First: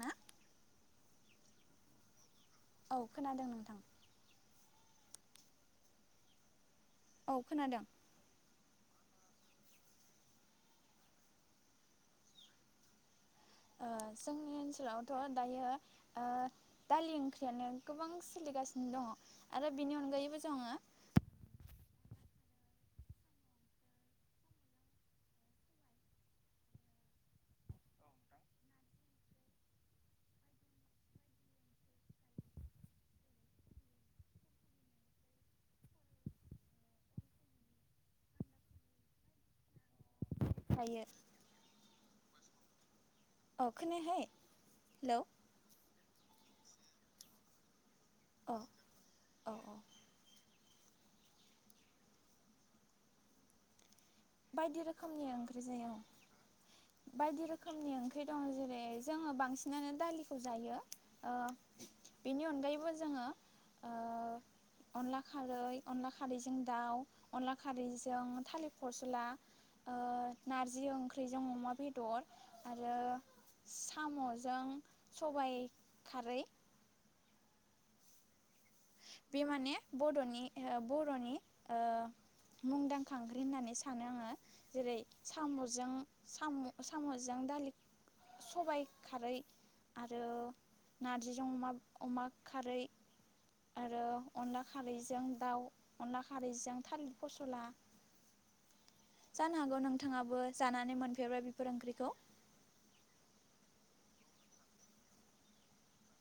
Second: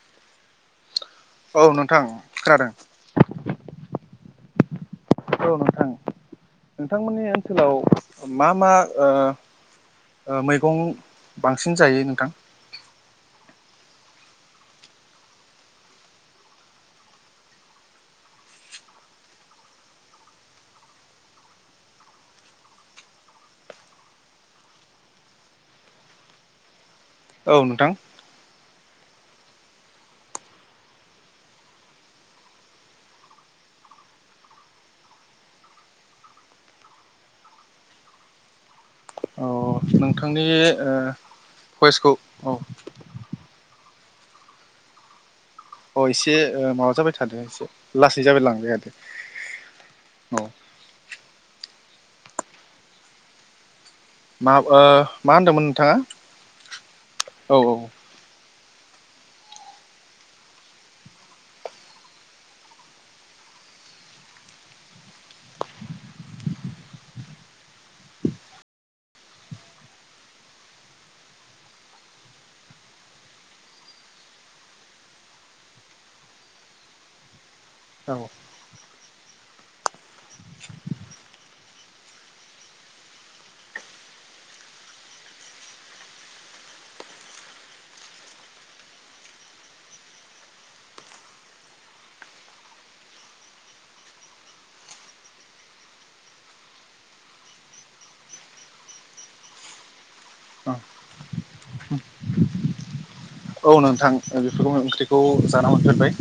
ना। औ नोंथां खोनादों। औ खोनादों नोंथां। औ नोंथां नोंथांमोननि औ ओनसोलाव खोनादों मा मा ओ मैगं बांसिन जायो नोंथां? ओ जोंनि ओनसोलावथ' दायो ओ दालि ओंख्रियानो गोबां सोलिगासिनो दङ आरो बिनि अनगायैबो जोङो औ नोंथां औ नोंथांनि दायो भइसखौ औ अ खोनायाखै हेल' अ एसे माबा जाबाय थादों एसे लासै जाबाय लांबाय औ मा ओ बायदि रोखोमनि मा ओंख्रि होनदोंमोन जायो नोंथाङा बायदि औ रोखोमनि ओंख्रि दङ जेरै ओ जोङो बांसिनानो दालिखौ जायो बेनि अनगायैबो जोङो अनला खारै अनला खारैजों दाउ अनला खारैजों थालिर फस्ला नारजि ओ ओंख्रिजों अमा बेदर आरो साम'जों सबाइ खारै। औ बे माने नि बर'नि मुंदांखां ओंख्रि होननानै सानो आङो जेरै साम'जों साम'जों दालि सबाय खारै आरो नारजिजों अमा खारै आरो अनला खारैजों दाउ अनला खारैजों थालिर फसला जानो हागौ नोंथाङाबो औ जानानै मोनफेरबाय बेफोर ओंख्रिखौ औ नोंथां बेफोरखौनो ओंख्रिखौ जानो मोनफेरबाय?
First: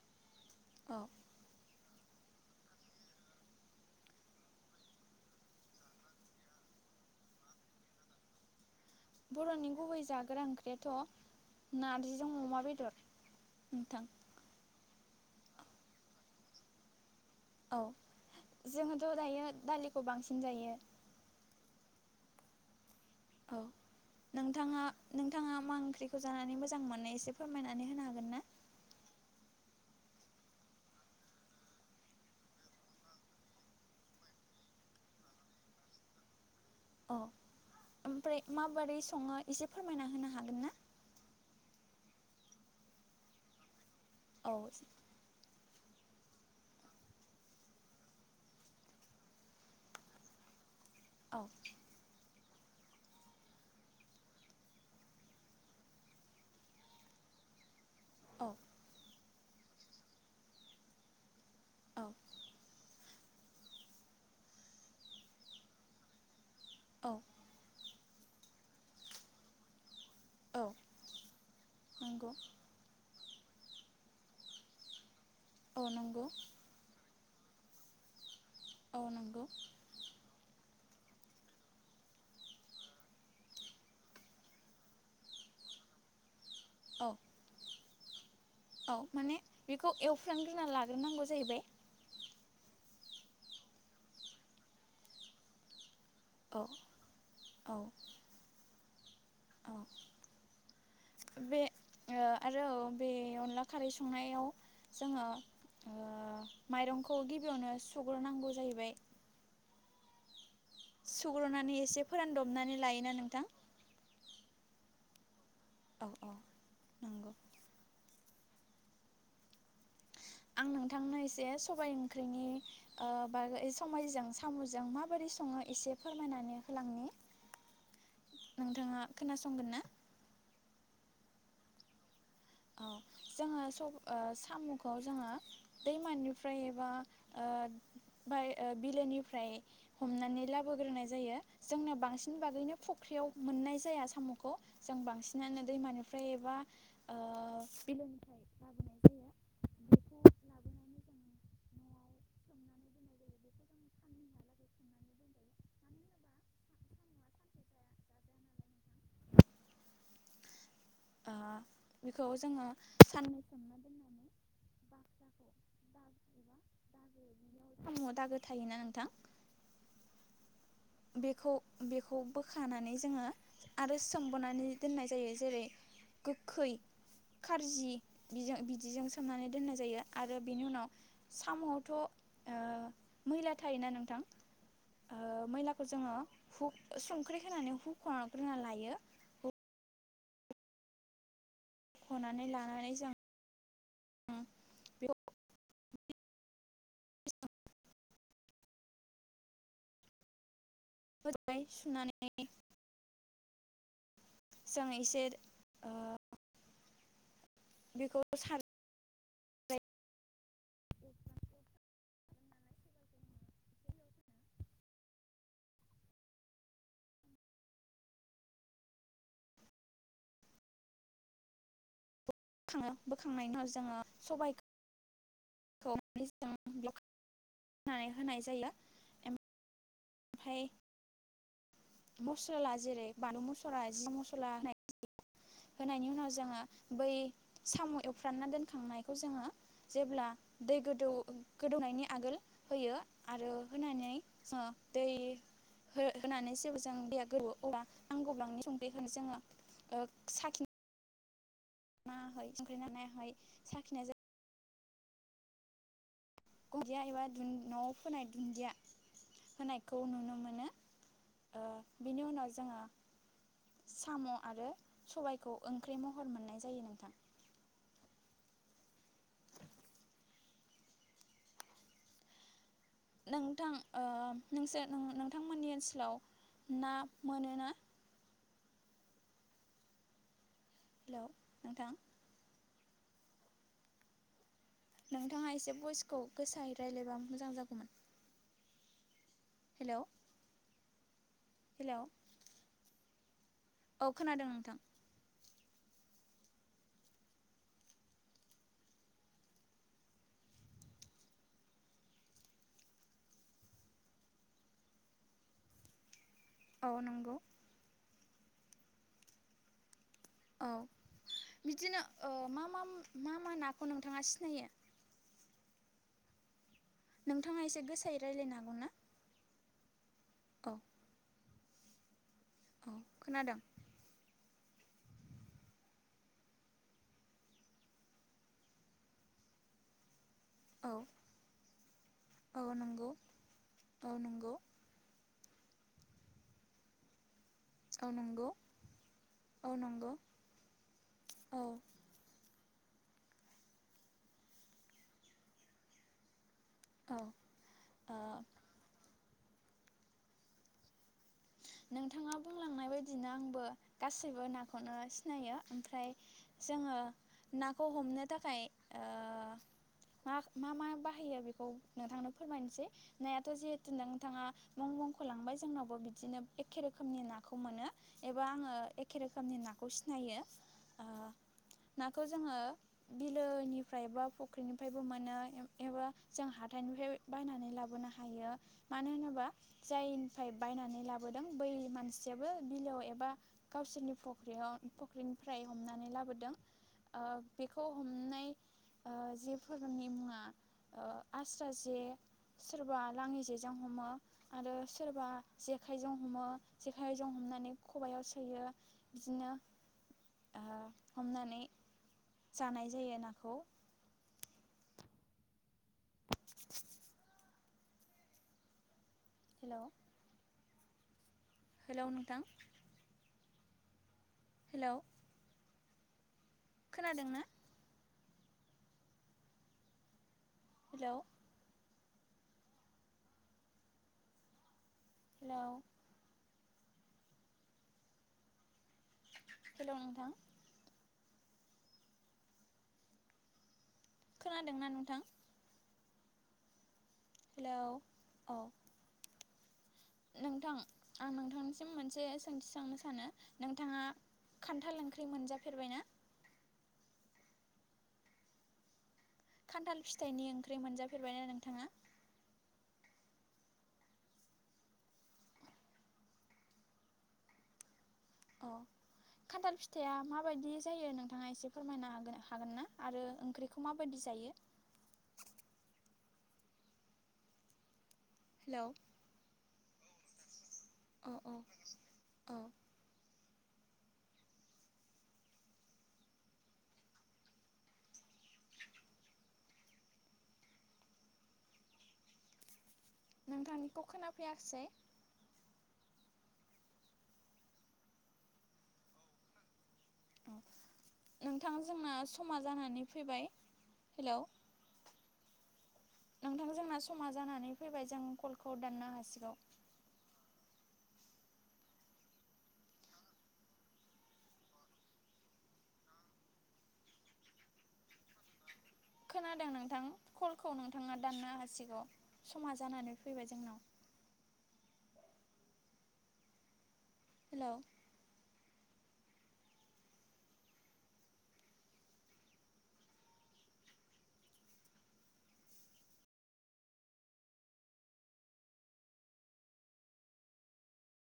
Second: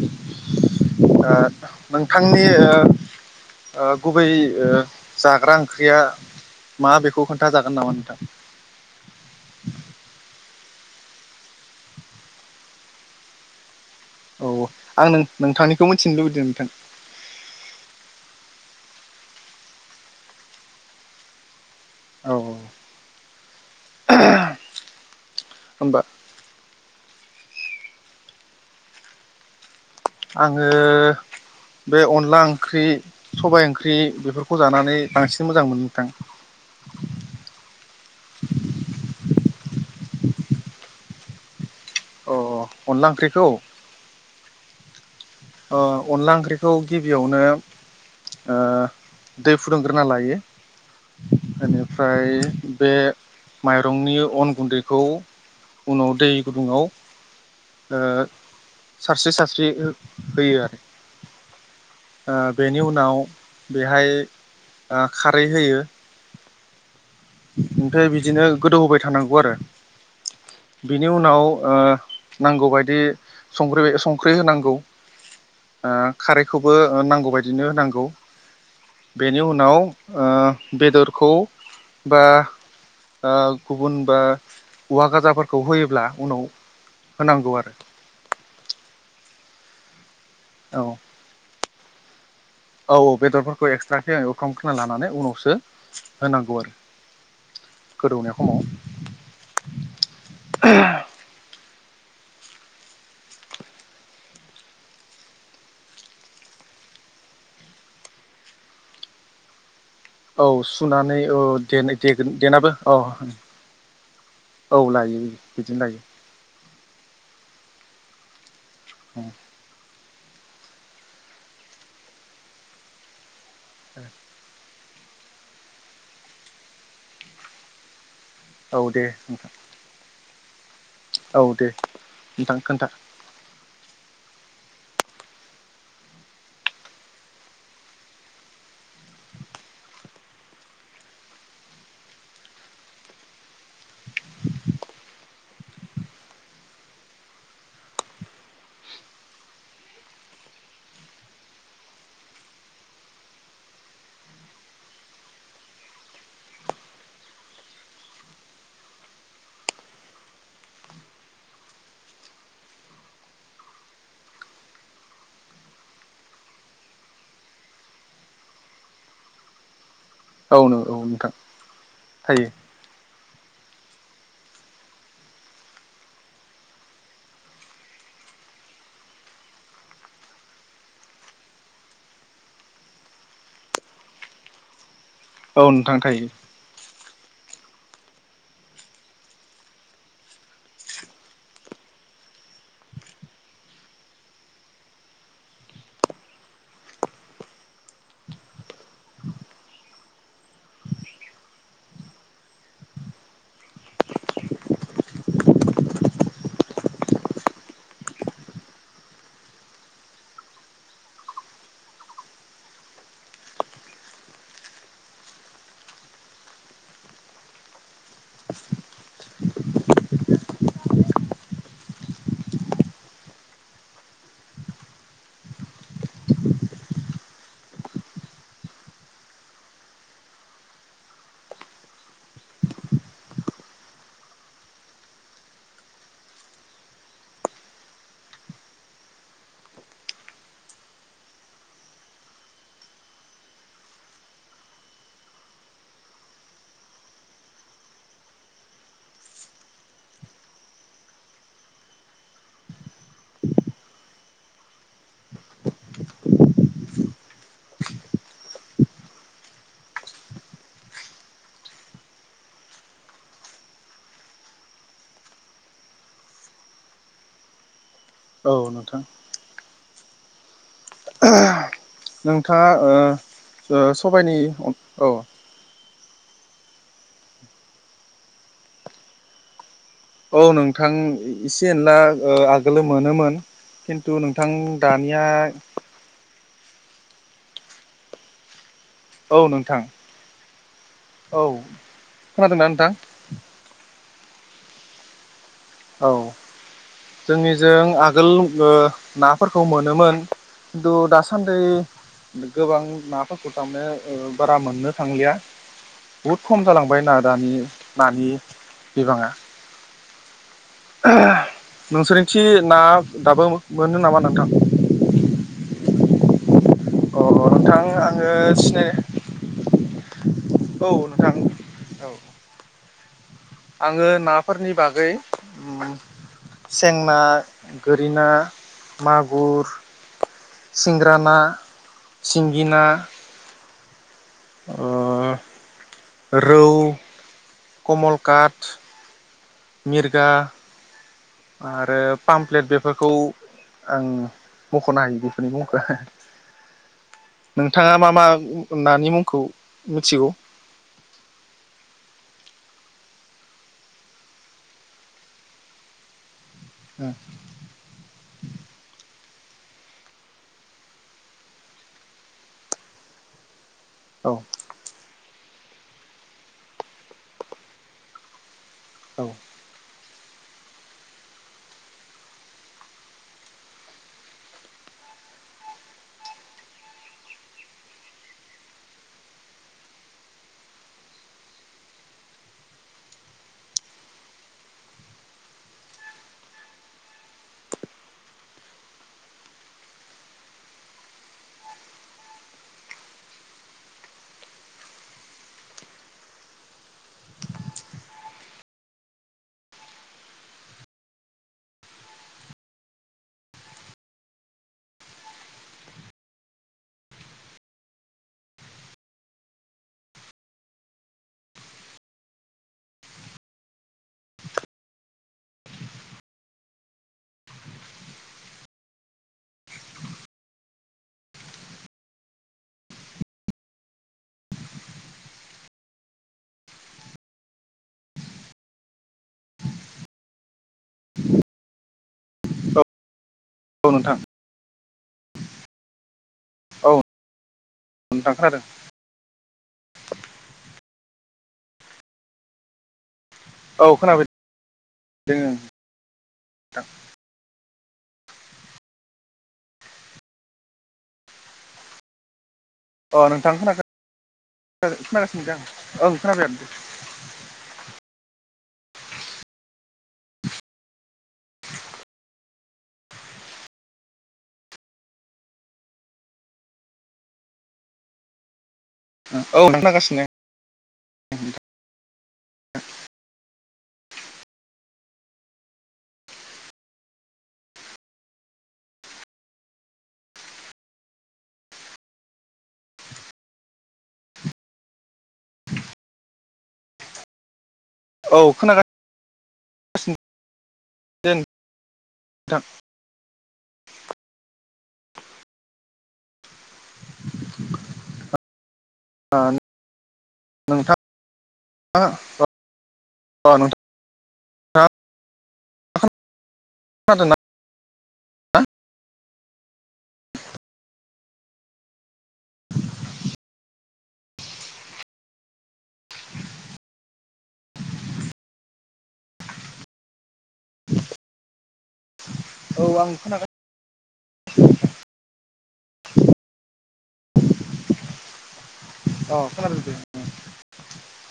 औ आ नोंथांनिओ गुबै जाग्रा ओंख्रिया मा बेखौ खोन्थाजागोन नामा नोंथां? बर'नि गुबै जाग्रा ओंख्रियाथ' नारजिजों अमा बेदर नोंथां औ आं नों नोंथांनिखौ मिथिनो लुबैदों नोंथां? औ जोंङोथ' दायो दालिखौ बांसिन जायो। औ औ नोंथाङा बिथाङा मा होमबा ओंख्रिखौ जानानै मोजां मोनो? एसे फोरमायनानै होनो हागोन ना? आङो बे अनला ओंख्रि सबाय ओंख्रि बेफोरखौ जानानै बांसिन मोजां मोनो नोंथां। औ ओमफ्राय माबोरै सङो एसे फोरमायना होनो हागोन ना? अ अनला ओंख्रिखौ। औ अ अनला ओंख्रिखौ गिबियावनो ओ दै फुदुंग्रोना लायो। औ बेनिफ्राय बे माइरंनि अन गुन्दैखौ उनाव दै गुदुङाव ओ औ सारसे सारसे जे फैयो आरो औ ओ बेनि उनाव बेहाय ओ खारै होयो। औ ओमफ्राय बिदिनो गोदौ होबाय थानांगौ आरो औ बिनि उनावओ नंगौ नांगौबायदि संख्रि संख्रि होनांगौ। औ ओ नंगौ खारैखौबो ओ नांगौबाय बिदिनो होनांगौ। औ नंगौ बेनि उनाव ओ बेदरखौ बा ओ गुबुन बा औवा गाजाफोरखौ होयोब्ला उनाव औ होनांगौ आरो। औ माने बेखौ एव फ्रामग्रोना औ लाग्रोनांगौ जाहैबाय। औ औ बेदरफोरखौ एक्सट्राके एवफ्रामग्रोना लानानै उनावसो होनांगौ औ आरो औ गोदौनाय खमाव। औ बे बे ओ आरो बे अनला खारै संनायाव जोङो ओ माइरंखौ गिबियावनो सुग्रोनांगौ जाहैबाय। औ सुनानै औ सुग्रोनानै एसे दे-दे-देेनाबो फोरानदबनानै अ लायोना नोंथां औ लायो। बिदिनो लायो औ औ नंगौ। [inaudible] आं नोंथांनो एसे सबाइ ओंख्रिनि ओ बागै समाइजों सामुजों जों माबोरै सङो एसे फोरमायनानै होलांनि। औ दे नोंथाङा नोंथां खोनासंगोन ना? औ दे नोंथां खोन्था औ जोङो सब ओ स साम'खौ जोंङो दैमानिफ्राय एबा ओ बा बिलोनिफ्राय हमनानै लाबोग्रोनाय जायो। जोंनो बांसिन बागैनो फुख्रियाव मोननाय जाया साम'खौ जों बांसिनानो दैमानिफ्राय एबा ओ बिलोनिफ्राय लाबोनाय जायो। बेखौ लाबोनानै जों सोमनानै दोननाय जायो बेखौ जों साननैहालागै सोमनानै दोनजायो ओ बेखौ जोङो साननै सोमना दोननानै [inaudible] सामुवाव दागो‌ थायोना नोंथां औ नोंथां बेखौ बेखौ थायो बोखानानै जोंङो आरो सोमबोनानै दोननाय जायो। जेरै गोखै खार्जि बिजों बिदिजों सोमनानै दोननाय जायो आरो बिनि उनाव साम'वावथ' मैला थायोना नोंथां! ओ औ मैलाखौ नों जोङो हु संख्रि होनानै हुख'ग्रोना लायो। हुख'नानै लानानै जों [unintelligible] [unintelligible] मोजांहाय सुनानै जों इसे ओ बेखौ सार बोखाङो बोखांनायनि उनाव जोङो सबाइ [unintelligible] नानै होनाय जायो। ओम फाय मस्ला जेरै बानलु मसला जिया मस्ला होनाय होनायनि उनाव जोङो बै साम एवफ्रानना दोनखांनायखौ जोंङो जेब्ला दै गोदौ गोदौनायनि आगोल होयो आरो होनानै जोंङो दै हो होनानै जेबो जों दैया गोदौवो अब्ला आं नांगौब्लांनि संख्रिखो जोङो ओ साखि नाङाखै संख्रि नां नायाहाय साखिनाय जायो दुनिदिया एबा दुन नवाव फोनाय दुन्दिया होनायखौ नुनो मोनो ओ बेनि उनाव जोङो साम आरो सबाइखौ ओंख्रि महर मोननाय जायो नोंथां। औ नोंथां नोंथाङा ओ नोंथां ओ नोंसोर नों औ नोंथांमोननि ओनस लाव ना मोनोना? औ नों थां हेलौ एसे नोंथां एनला ओ आ गोलो मोनोमोन खिन्थु नों नोंथाङा एसे बइसखौ गोसायै रायज्लायबा मोजां जागौमोन औ नोंथां हेलौ औ हेलौ खोनादोंना नोंथां [inaudible] औ खोनादों नोंथां औ जोंनिजों आगोल ओ नाफोरखौ मोनोमोन खिन्थु दासान्दि गोबां नाफोरखौ थामने ओ बारा मोननो थांलिया। बहुद खम औ जालांबाय ना नंगौ दानि नानि बिबाङा औ बिदिनो ओ नोंसोरनिथि मा ना मा मा दाबो मा नाखौ मोनो नामा नोंथाङा नोंथां सिनायो [inaudible] अ नोंथाङा एसे नोंथां गोसायै आङो रायज्लायनो हागौ सिनाय ना औ नोंथां औ औ खोनादों आङो ना फोरनि बागै ओम सें ना गोरि ना मागुर औ सिंग्रा ना सिंगि औ ना नंगौ औ नंगौ ओह रौ औ कमल नंगौ काट औ नंगौ मिरगा औ आरो पामप्लेट बे फोरखौ आं मख'नो हायो बेफोरनि मुंखो औ नोंथाङा मा मा ओ नानि मुंखौ मिथिगौ नोंथाङा बुंलांनाय बायदिनो आंबो गासैबो नाखौनो सिनायो ओमफ्राय जोङो औ नाखौ हमनो थाखाय ओ मा मा बाहायो बेखौ नोंथांनो फोरमायनोसै नायाथ' जे नोंथाङा मुं बुं खोलांबाय जोंनावबो बिदिनोब एखे रोखोमनि नाखौ मोनो एबा आङो एखे औ रोखोमनि नाखौ सि नायो‌ ओ‌ नांगौ जोङो बिलोनिफ्राया बा बाख्रि निफ्राय मोनो एबा जों हाथाइनिफ्राय बायनानै लाबोनो हायो मानो होनोबा जायनि बायनानै ला बोदों बै मानसिआबो बिलो‌याव एबा गावसिनि फख्रिहाव फख्रिनिफ्राय हमनानै लाबोदों ओ बेखौ हमनाय ओ जेफोरनि मुङा ओ आस्रा जे सोरबा लाङि जेजों हमो आरो सोरबा जे खाइजों हमो जेखाइजों हमनानै खबायाव सोयो बिदिनो ओ हमनानै जानाय जायो नाखौ हेलौ हेल' नोंथां हेलौ खोनादों ना हेलौ हेलौ हेलौ नोंथां [inaudible] औ नोंथां खोनादोंना नोंथां औ हेलौ नोंथां औ खोनादों नोंथां आं नोंथांनिसिम मोनसे सोंथि सोंनो सानो औ नोंथाङा खोनाबाय खान्थाल ओंख्रि मोनजाफेरबाय ना? थां खान्थाल फिथाइनि ओंख्रि मोनजाफेरबायना नोंथाङा? अ नोंथां [unintelligible] खोनागासिनो दे आं ओं [unintelligible] अ खान्थाल फिथाइया माबायदि जायो नों नोंथाङा एसे फोरमायनो हागोआ हागोन ना आरो ओंख्रिखौ माबायदि जायो। हेल' औ [unintelligible] खोनागासिनो औ औ-औ नोंथांनिखौ खोनाफैयाखैसै औ खोनागा औ दे नोंथां जोंना समा नोंथां जानानै फैबाय हेल' नोंथां जोंना समा जानानै फैबाय जों कलखौ दाननो हासिगौ। नोंथां अ नोंथां खोनादों ना? खोनादों नोंथां कलखौ नोंथाङा दाननो हासिगौ समा जानानै फैबाय जोंनाव हेल' औ आं खोनादों [unintelligible] अ खोनादों दे